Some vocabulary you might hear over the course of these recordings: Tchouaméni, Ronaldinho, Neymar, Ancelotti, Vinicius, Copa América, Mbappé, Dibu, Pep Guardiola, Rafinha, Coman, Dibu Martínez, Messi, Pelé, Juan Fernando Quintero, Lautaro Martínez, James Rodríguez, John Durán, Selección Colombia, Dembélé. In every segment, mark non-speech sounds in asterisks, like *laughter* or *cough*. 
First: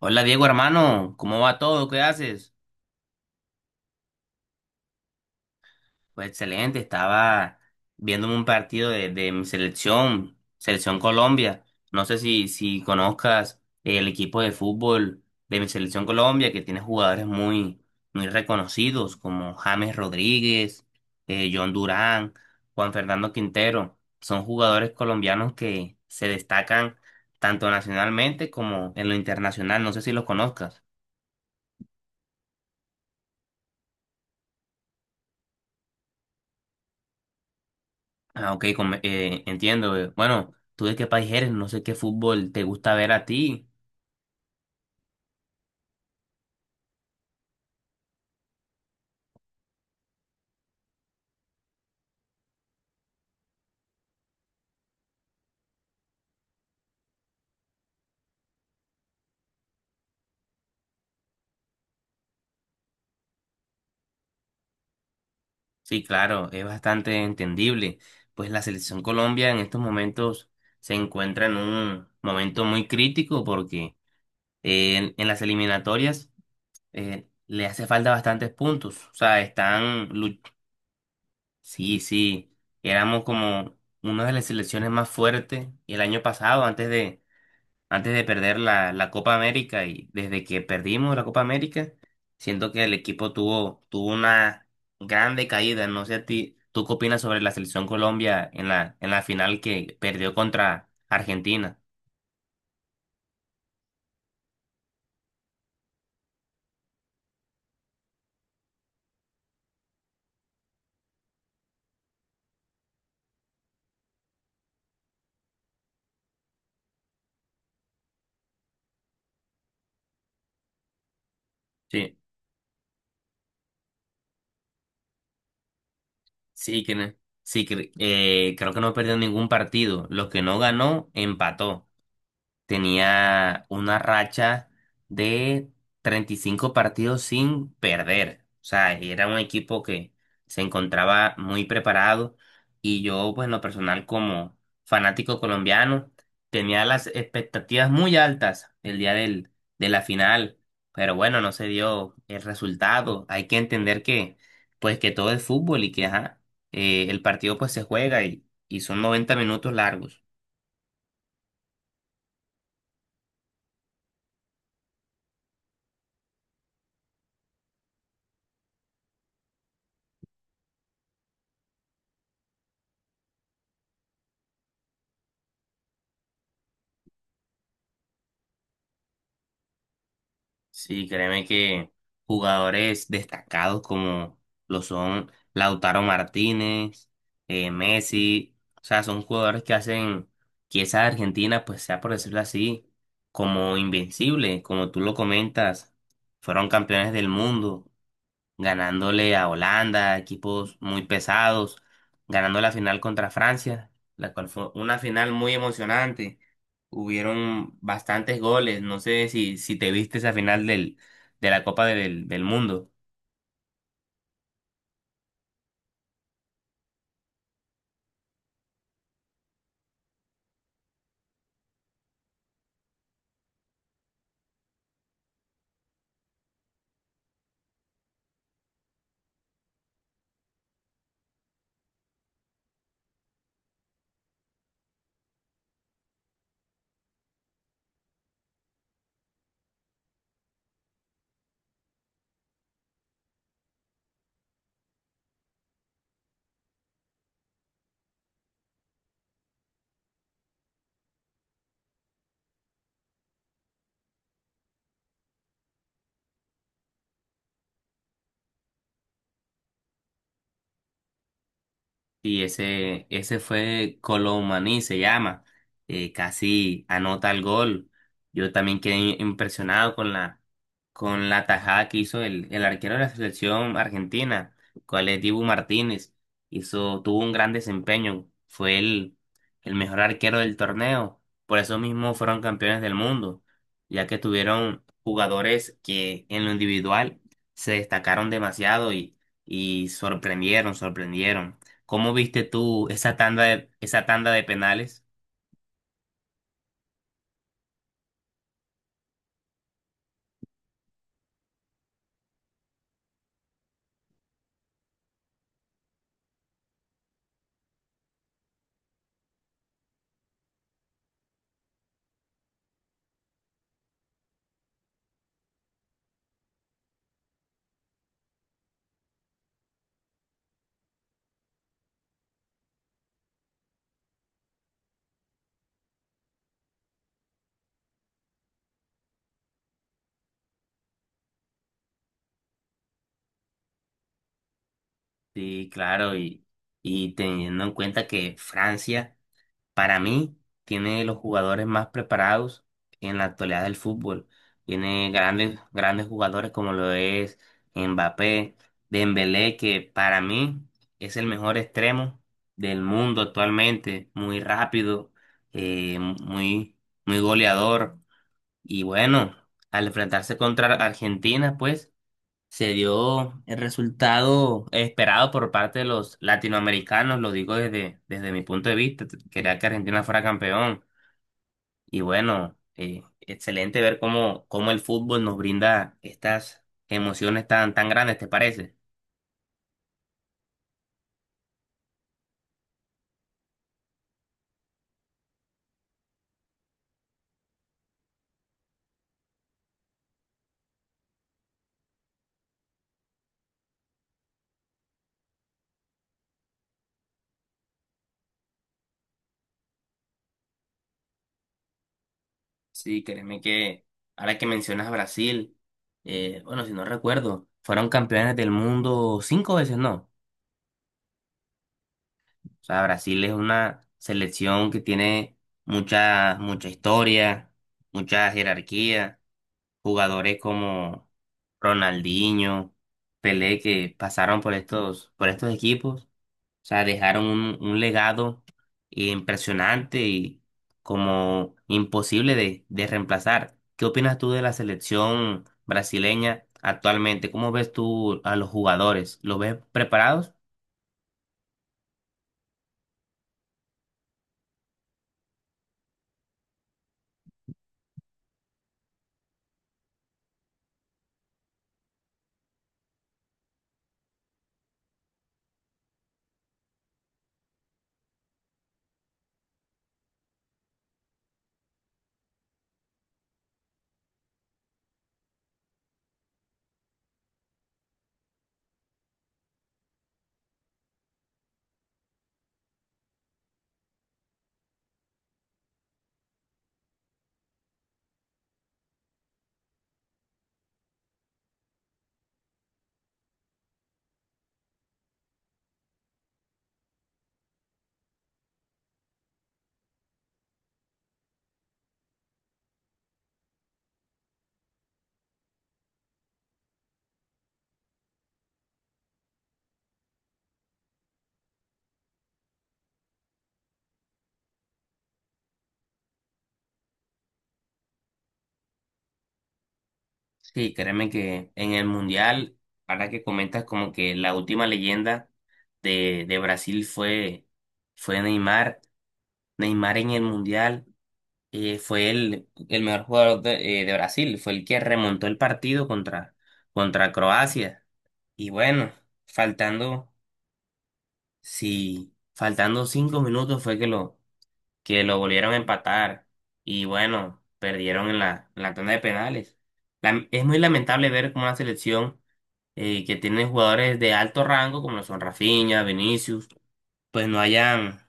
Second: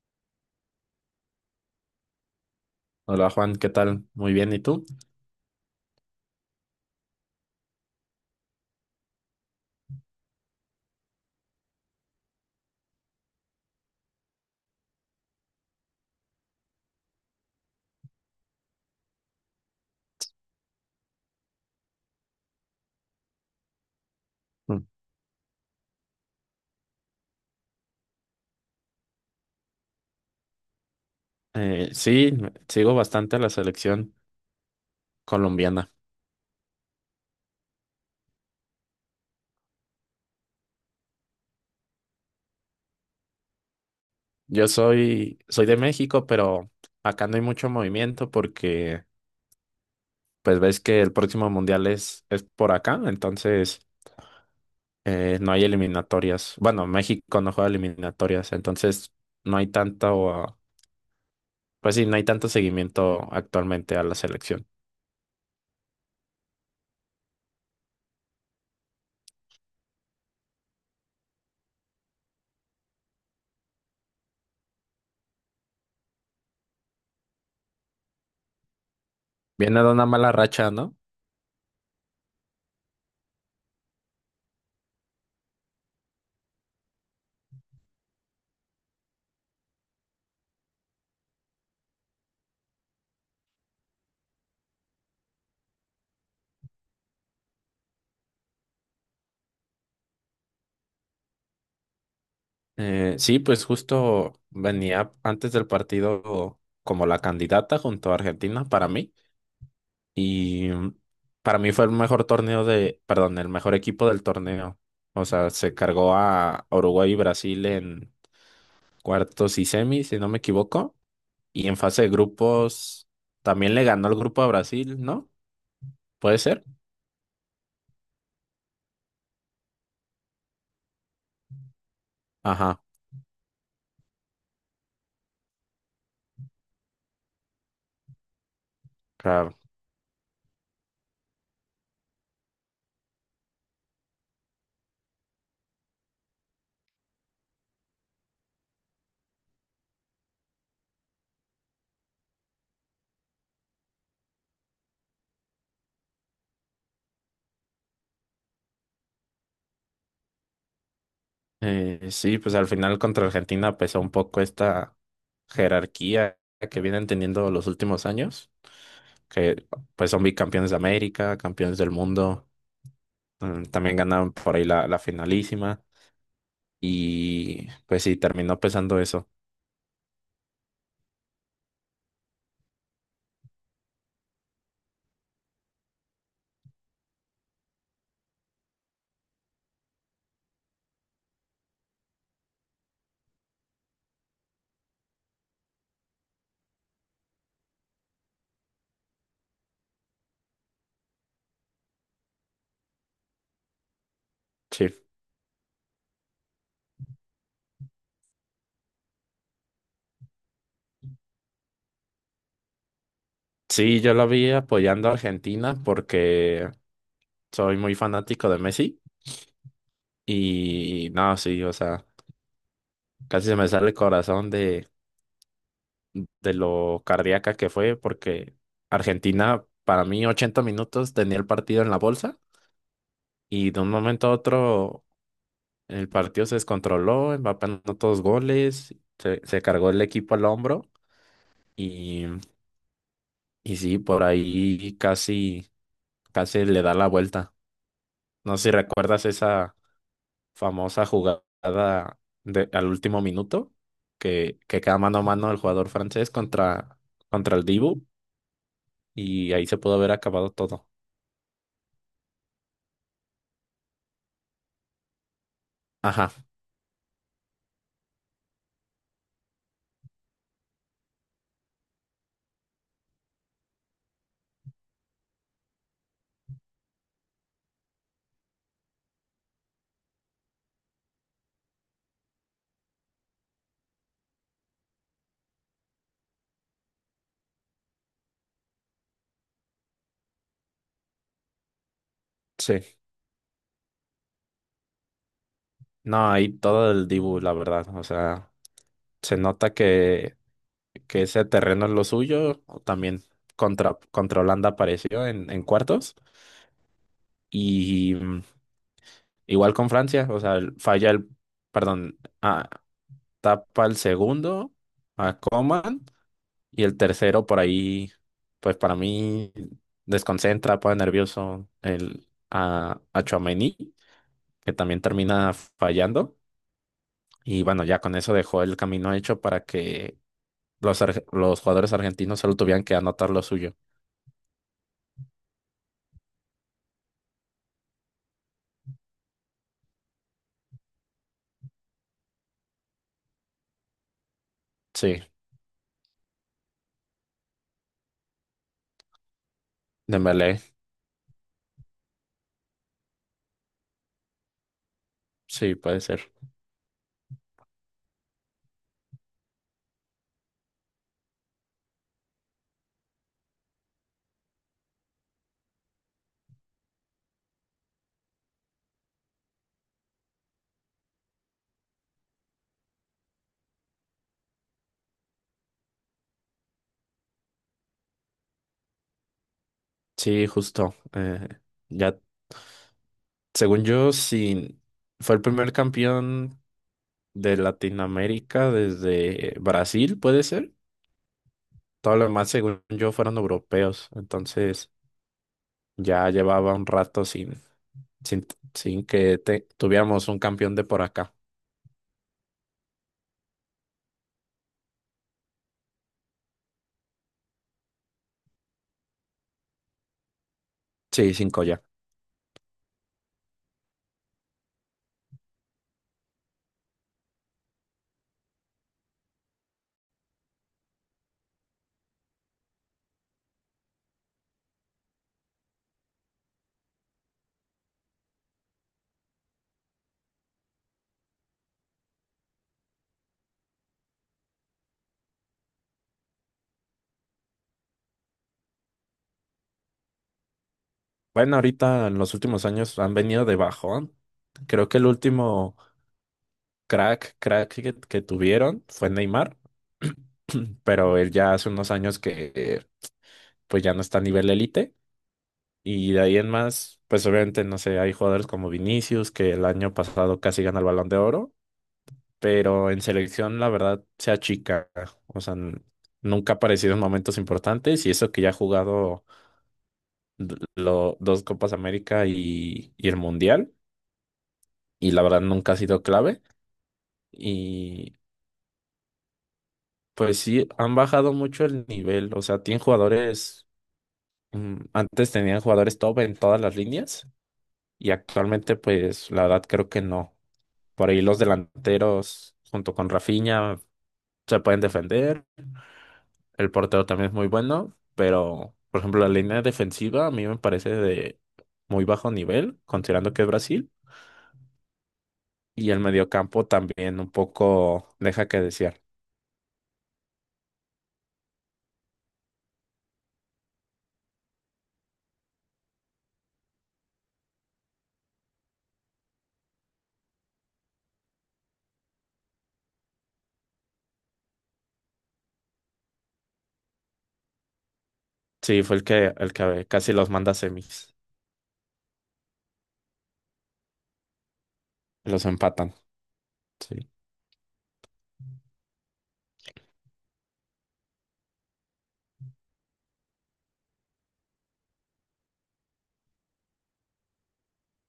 Hola Diego, hermano, ¿cómo va todo? ¿Qué haces? Hola Juan, ¿qué tal? Muy bien, ¿y tú? Pues excelente, estaba viéndome un partido de mi selección, Selección Colombia. No sé si conozcas el equipo de fútbol de mi Selección Colombia, que tiene jugadores muy, muy reconocidos como James Rodríguez, John Durán, Juan Fernando Quintero. Son Mm. jugadores colombianos que se destacan tanto nacionalmente como en lo internacional. No sé si los conozcas. Sí, sigo bastante a la selección colombiana. Ah, ok, entiendo. Bueno, ¿tú de qué país eres? No sé qué fútbol te gusta ver a ti. Yo soy de México, pero acá no hay mucho movimiento porque pues ves que el próximo mundial es por acá, entonces no hay eliminatorias. Bueno, México no juega eliminatorias, entonces no hay tanto, ah, pues sí, no hay tanto seguimiento actualmente a la selección. Sí, claro, es bastante entendible. Pues la selección Colombia en estos momentos se encuentra en un momento muy crítico porque en las eliminatorias le hace falta bastantes puntos. O sea, Viene de una están. mala racha, ¿no? Sí, sí, éramos como una de las selecciones más fuertes el año pasado antes de perder la Copa América y desde que perdimos la Copa América, siento que el equipo tuvo una grande caída. No sé a ti, ¿tú qué opinas sobre la selección Colombia en la final que perdió contra Argentina? Sí, pues justo venía antes del partido como la candidata junto a Argentina para mí y para mí fue el mejor torneo perdón, el mejor equipo del torneo. O sea, se cargó a Uruguay y Brasil en cuartos y semis, si no me equivoco, y en fase de Sí, grupos también le ganó el grupo a Brasil, ¿no? ¿Puede ser? sí, que, no- sí, creo que no perdió ningún partido. Los que no ganó, empató. Ajá. Tenía una racha de 35 partidos sin perder. O sea, era un Claro. equipo que se encontraba muy preparado y yo, pues en lo personal, como fanático colombiano, tenía las expectativas muy altas el día de la final, pero bueno, no se dio el resultado. Hay que entender que, pues que todo es fútbol y que, ajá, el partido pues se juega y son 90 minutos largos. Sí, pues al final contra Argentina pesó un poco esta jerarquía que vienen teniendo los últimos años, que pues son bicampeones de América, campeones del mundo, también ganaron por ahí la finalísima y pues sí, terminó pesando eso. Sí, créeme que jugadores destacados como lo son Lautaro Martínez, Messi, o sea, son jugadores que hacen que esa Argentina, pues sea por decirlo así, como invencible, como tú lo comentas, fueron campeones del mundo, ganándole a Holanda, equipos muy pesados, ganando la final contra Francia, la cual fue Sí. una final muy emocionante. Hubieron bastantes goles, no sé si te viste esa final de la Copa del Mundo. Sí, yo lo vi apoyando a Argentina porque soy muy fanático de Messi y no, sí, o sea, casi se me sale el corazón de lo cardíaca que fue, porque Argentina, para mí, 80 minutos tenía el partido en la bolsa y de un momento a otro el partido se descontroló, Mbappé anotó dos goles, se cargó el equipo al hombro y, y sí, por ahí casi, casi le da la vuelta. No sé si recuerdas esa famosa jugada al último minuto que queda mano a mano el jugador francés contra el Dibu y ahí se pudo haber acabado todo. Y ese fue Colomani, se llama. Ajá. Casi anota el gol. Yo también quedé impresionado con la tajada que hizo el arquero de la selección argentina, cual es Dibu Martínez. Tuvo un gran desempeño. Fue el mejor arquero del torneo. Por eso mismo fueron campeones del mundo, ya que tuvieron jugadores que en lo individual se destacaron demasiado y sorprendieron, sorprendieron. ¿Cómo viste tú Sí, esa tanda de penales? no, ahí todo el Dibu, la verdad. O sea, se nota que ese terreno es lo suyo. También contra Holanda apareció en cuartos. Y igual con Francia, o sea, falla el, perdón, ah, tapa el segundo a Coman y el tercero por ahí, pues para mí desconcentra, pone nervioso a Tchouaméni, que también termina fallando. Y bueno, ya con eso dejó el camino hecho para que los jugadores argentinos solo tuvieran que anotar lo suyo. Sí, claro, y teniendo en cuenta que Francia, para mí, tiene los jugadores más preparados en la actualidad del fútbol. Tiene Sí, grandes, grandes jugadores como lo es Mbappé, Dembélé, que para Dembélé, mí es el mejor extremo del mundo actualmente, muy rápido, sí, puede ser. muy, muy goleador. Y bueno, al enfrentarse contra Argentina, pues se dio el resultado esperado por parte de los latinoamericanos, lo digo desde mi punto de vista, quería que Argentina fuera campeón y bueno, excelente ver cómo el fútbol nos brinda estas emociones tan, tan grandes, ¿te parece? Sí, justo. Ya, según yo, sí, fue el primer campeón de Latinoamérica desde Brasil, puede ser. Todo lo demás, según yo, fueron europeos. Entonces, ya llevaba un rato sin, sin, tuviéramos un campeón de por acá. Sí, créeme que ahora que mencionas a Brasil, bueno, si no recuerdo, fueron campeones del mundo cinco veces, ¿no? Sí, cinco ya. O sea, Brasil es una selección que tiene mucha, mucha historia, mucha jerarquía. Jugadores como Ronaldinho, Pelé, que pasaron por estos equipos, o sea, dejaron un legado impresionante y como imposible de reemplazar. ¿Qué opinas tú de la selección brasileña actualmente? ¿Cómo ves tú a los jugadores? ¿Los ves preparados? Bueno, ahorita en los últimos años han venido de bajón. Creo que el último crack que tuvieron fue Neymar, *clears throat* pero él ya hace unos años que pues ya no está a nivel élite. Y de ahí en más, pues obviamente, no sé, hay jugadores como Vinicius, que el año pasado casi gana el Balón de Oro, pero en selección la verdad se achica. O sea, nunca ha aparecido en momentos importantes y eso que ya ha jugado dos Copas América y el Mundial. Y la verdad nunca ha sido clave. Y pues sí, han bajado mucho el nivel. O sea, tienen jugadores, antes tenían jugadores top en todas las líneas y actualmente pues la verdad creo que no. Por ahí los delanteros junto con Rafinha se pueden defender. El portero también es muy bueno, pero por ejemplo la línea defensiva a mí me parece de muy bajo nivel, considerando que es Brasil. Y el mediocampo también un poco deja que desear. Sí, créeme que en el Mundial, ahora que comentas como que la última leyenda de Brasil fue Neymar en el Mundial, fue el mejor jugador de Brasil, fue el que remontó el partido contra Croacia. Y Sí, bueno, fue el que, casi faltando, los manda a semis. sí, faltando 5 minutos fue que que lo Los volvieron a empatan. empatar. Y Sí. bueno, perdieron en la tanda de penales. Es muy lamentable ver cómo una selección que tiene jugadores de alto rango, como lo son Rafinha, Vinicius, pues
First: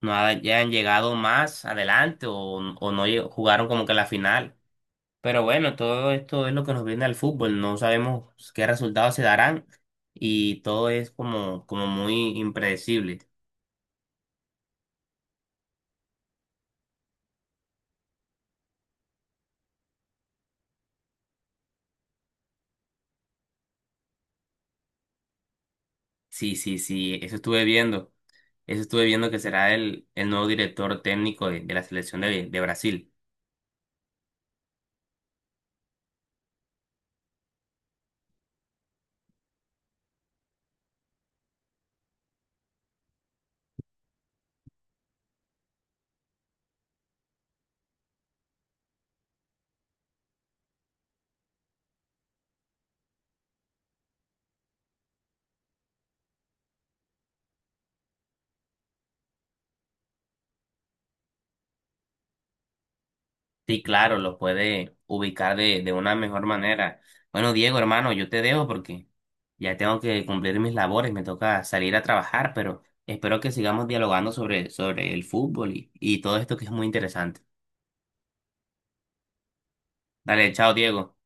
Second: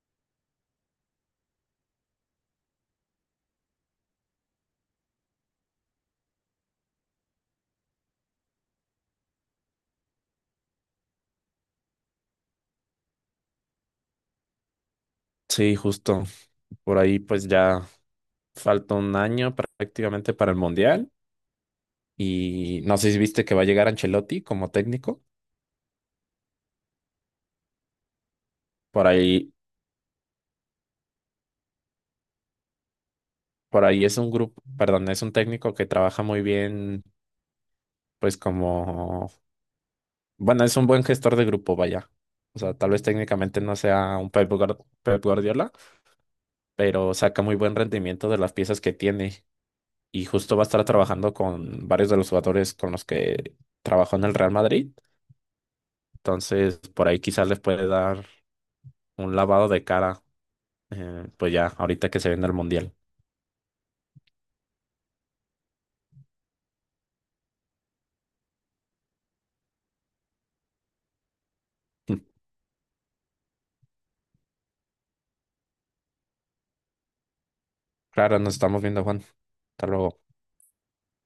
no hayan llegado más adelante o no lle- jugaron como que la final. Pero bueno, todo esto es lo que nos viene al fútbol, no sabemos qué resultados se darán y todo es como muy impredecible. Sí, justo. Por ahí pues ya falta un año prácticamente para el Mundial. Y no sé si viste que va a llegar Ancelotti como técnico. Sí, sí, sí, eso estuve viendo, Por que ahí, será el nuevo director técnico de la selección de Brasil. por ahí, es un grupo, perdón, es un técnico que trabaja muy bien, pues como, bueno, es un buen gestor de grupo, vaya. O sea, tal vez técnicamente no sea un Pep Guardiola, pero saca muy buen rendimiento de las piezas que tiene. Y justo va a estar trabajando con varios de los jugadores con los que trabajó en el Real Madrid. Entonces, por ahí quizás les puede dar un lavado de cara, pues ya, ahorita que se viene el Mundial. Sí, claro, lo puede ubicar de una mejor manera. Bueno, Diego, hermano, yo te dejo porque ya tengo que cumplir mis labores, me toca salir a *laughs* trabajar, pero espero que sigamos dialogando sobre el fútbol y todo esto que es muy interesante. Claro, nos estamos viendo, Juan. Hasta luego. Dale, chao, Diego.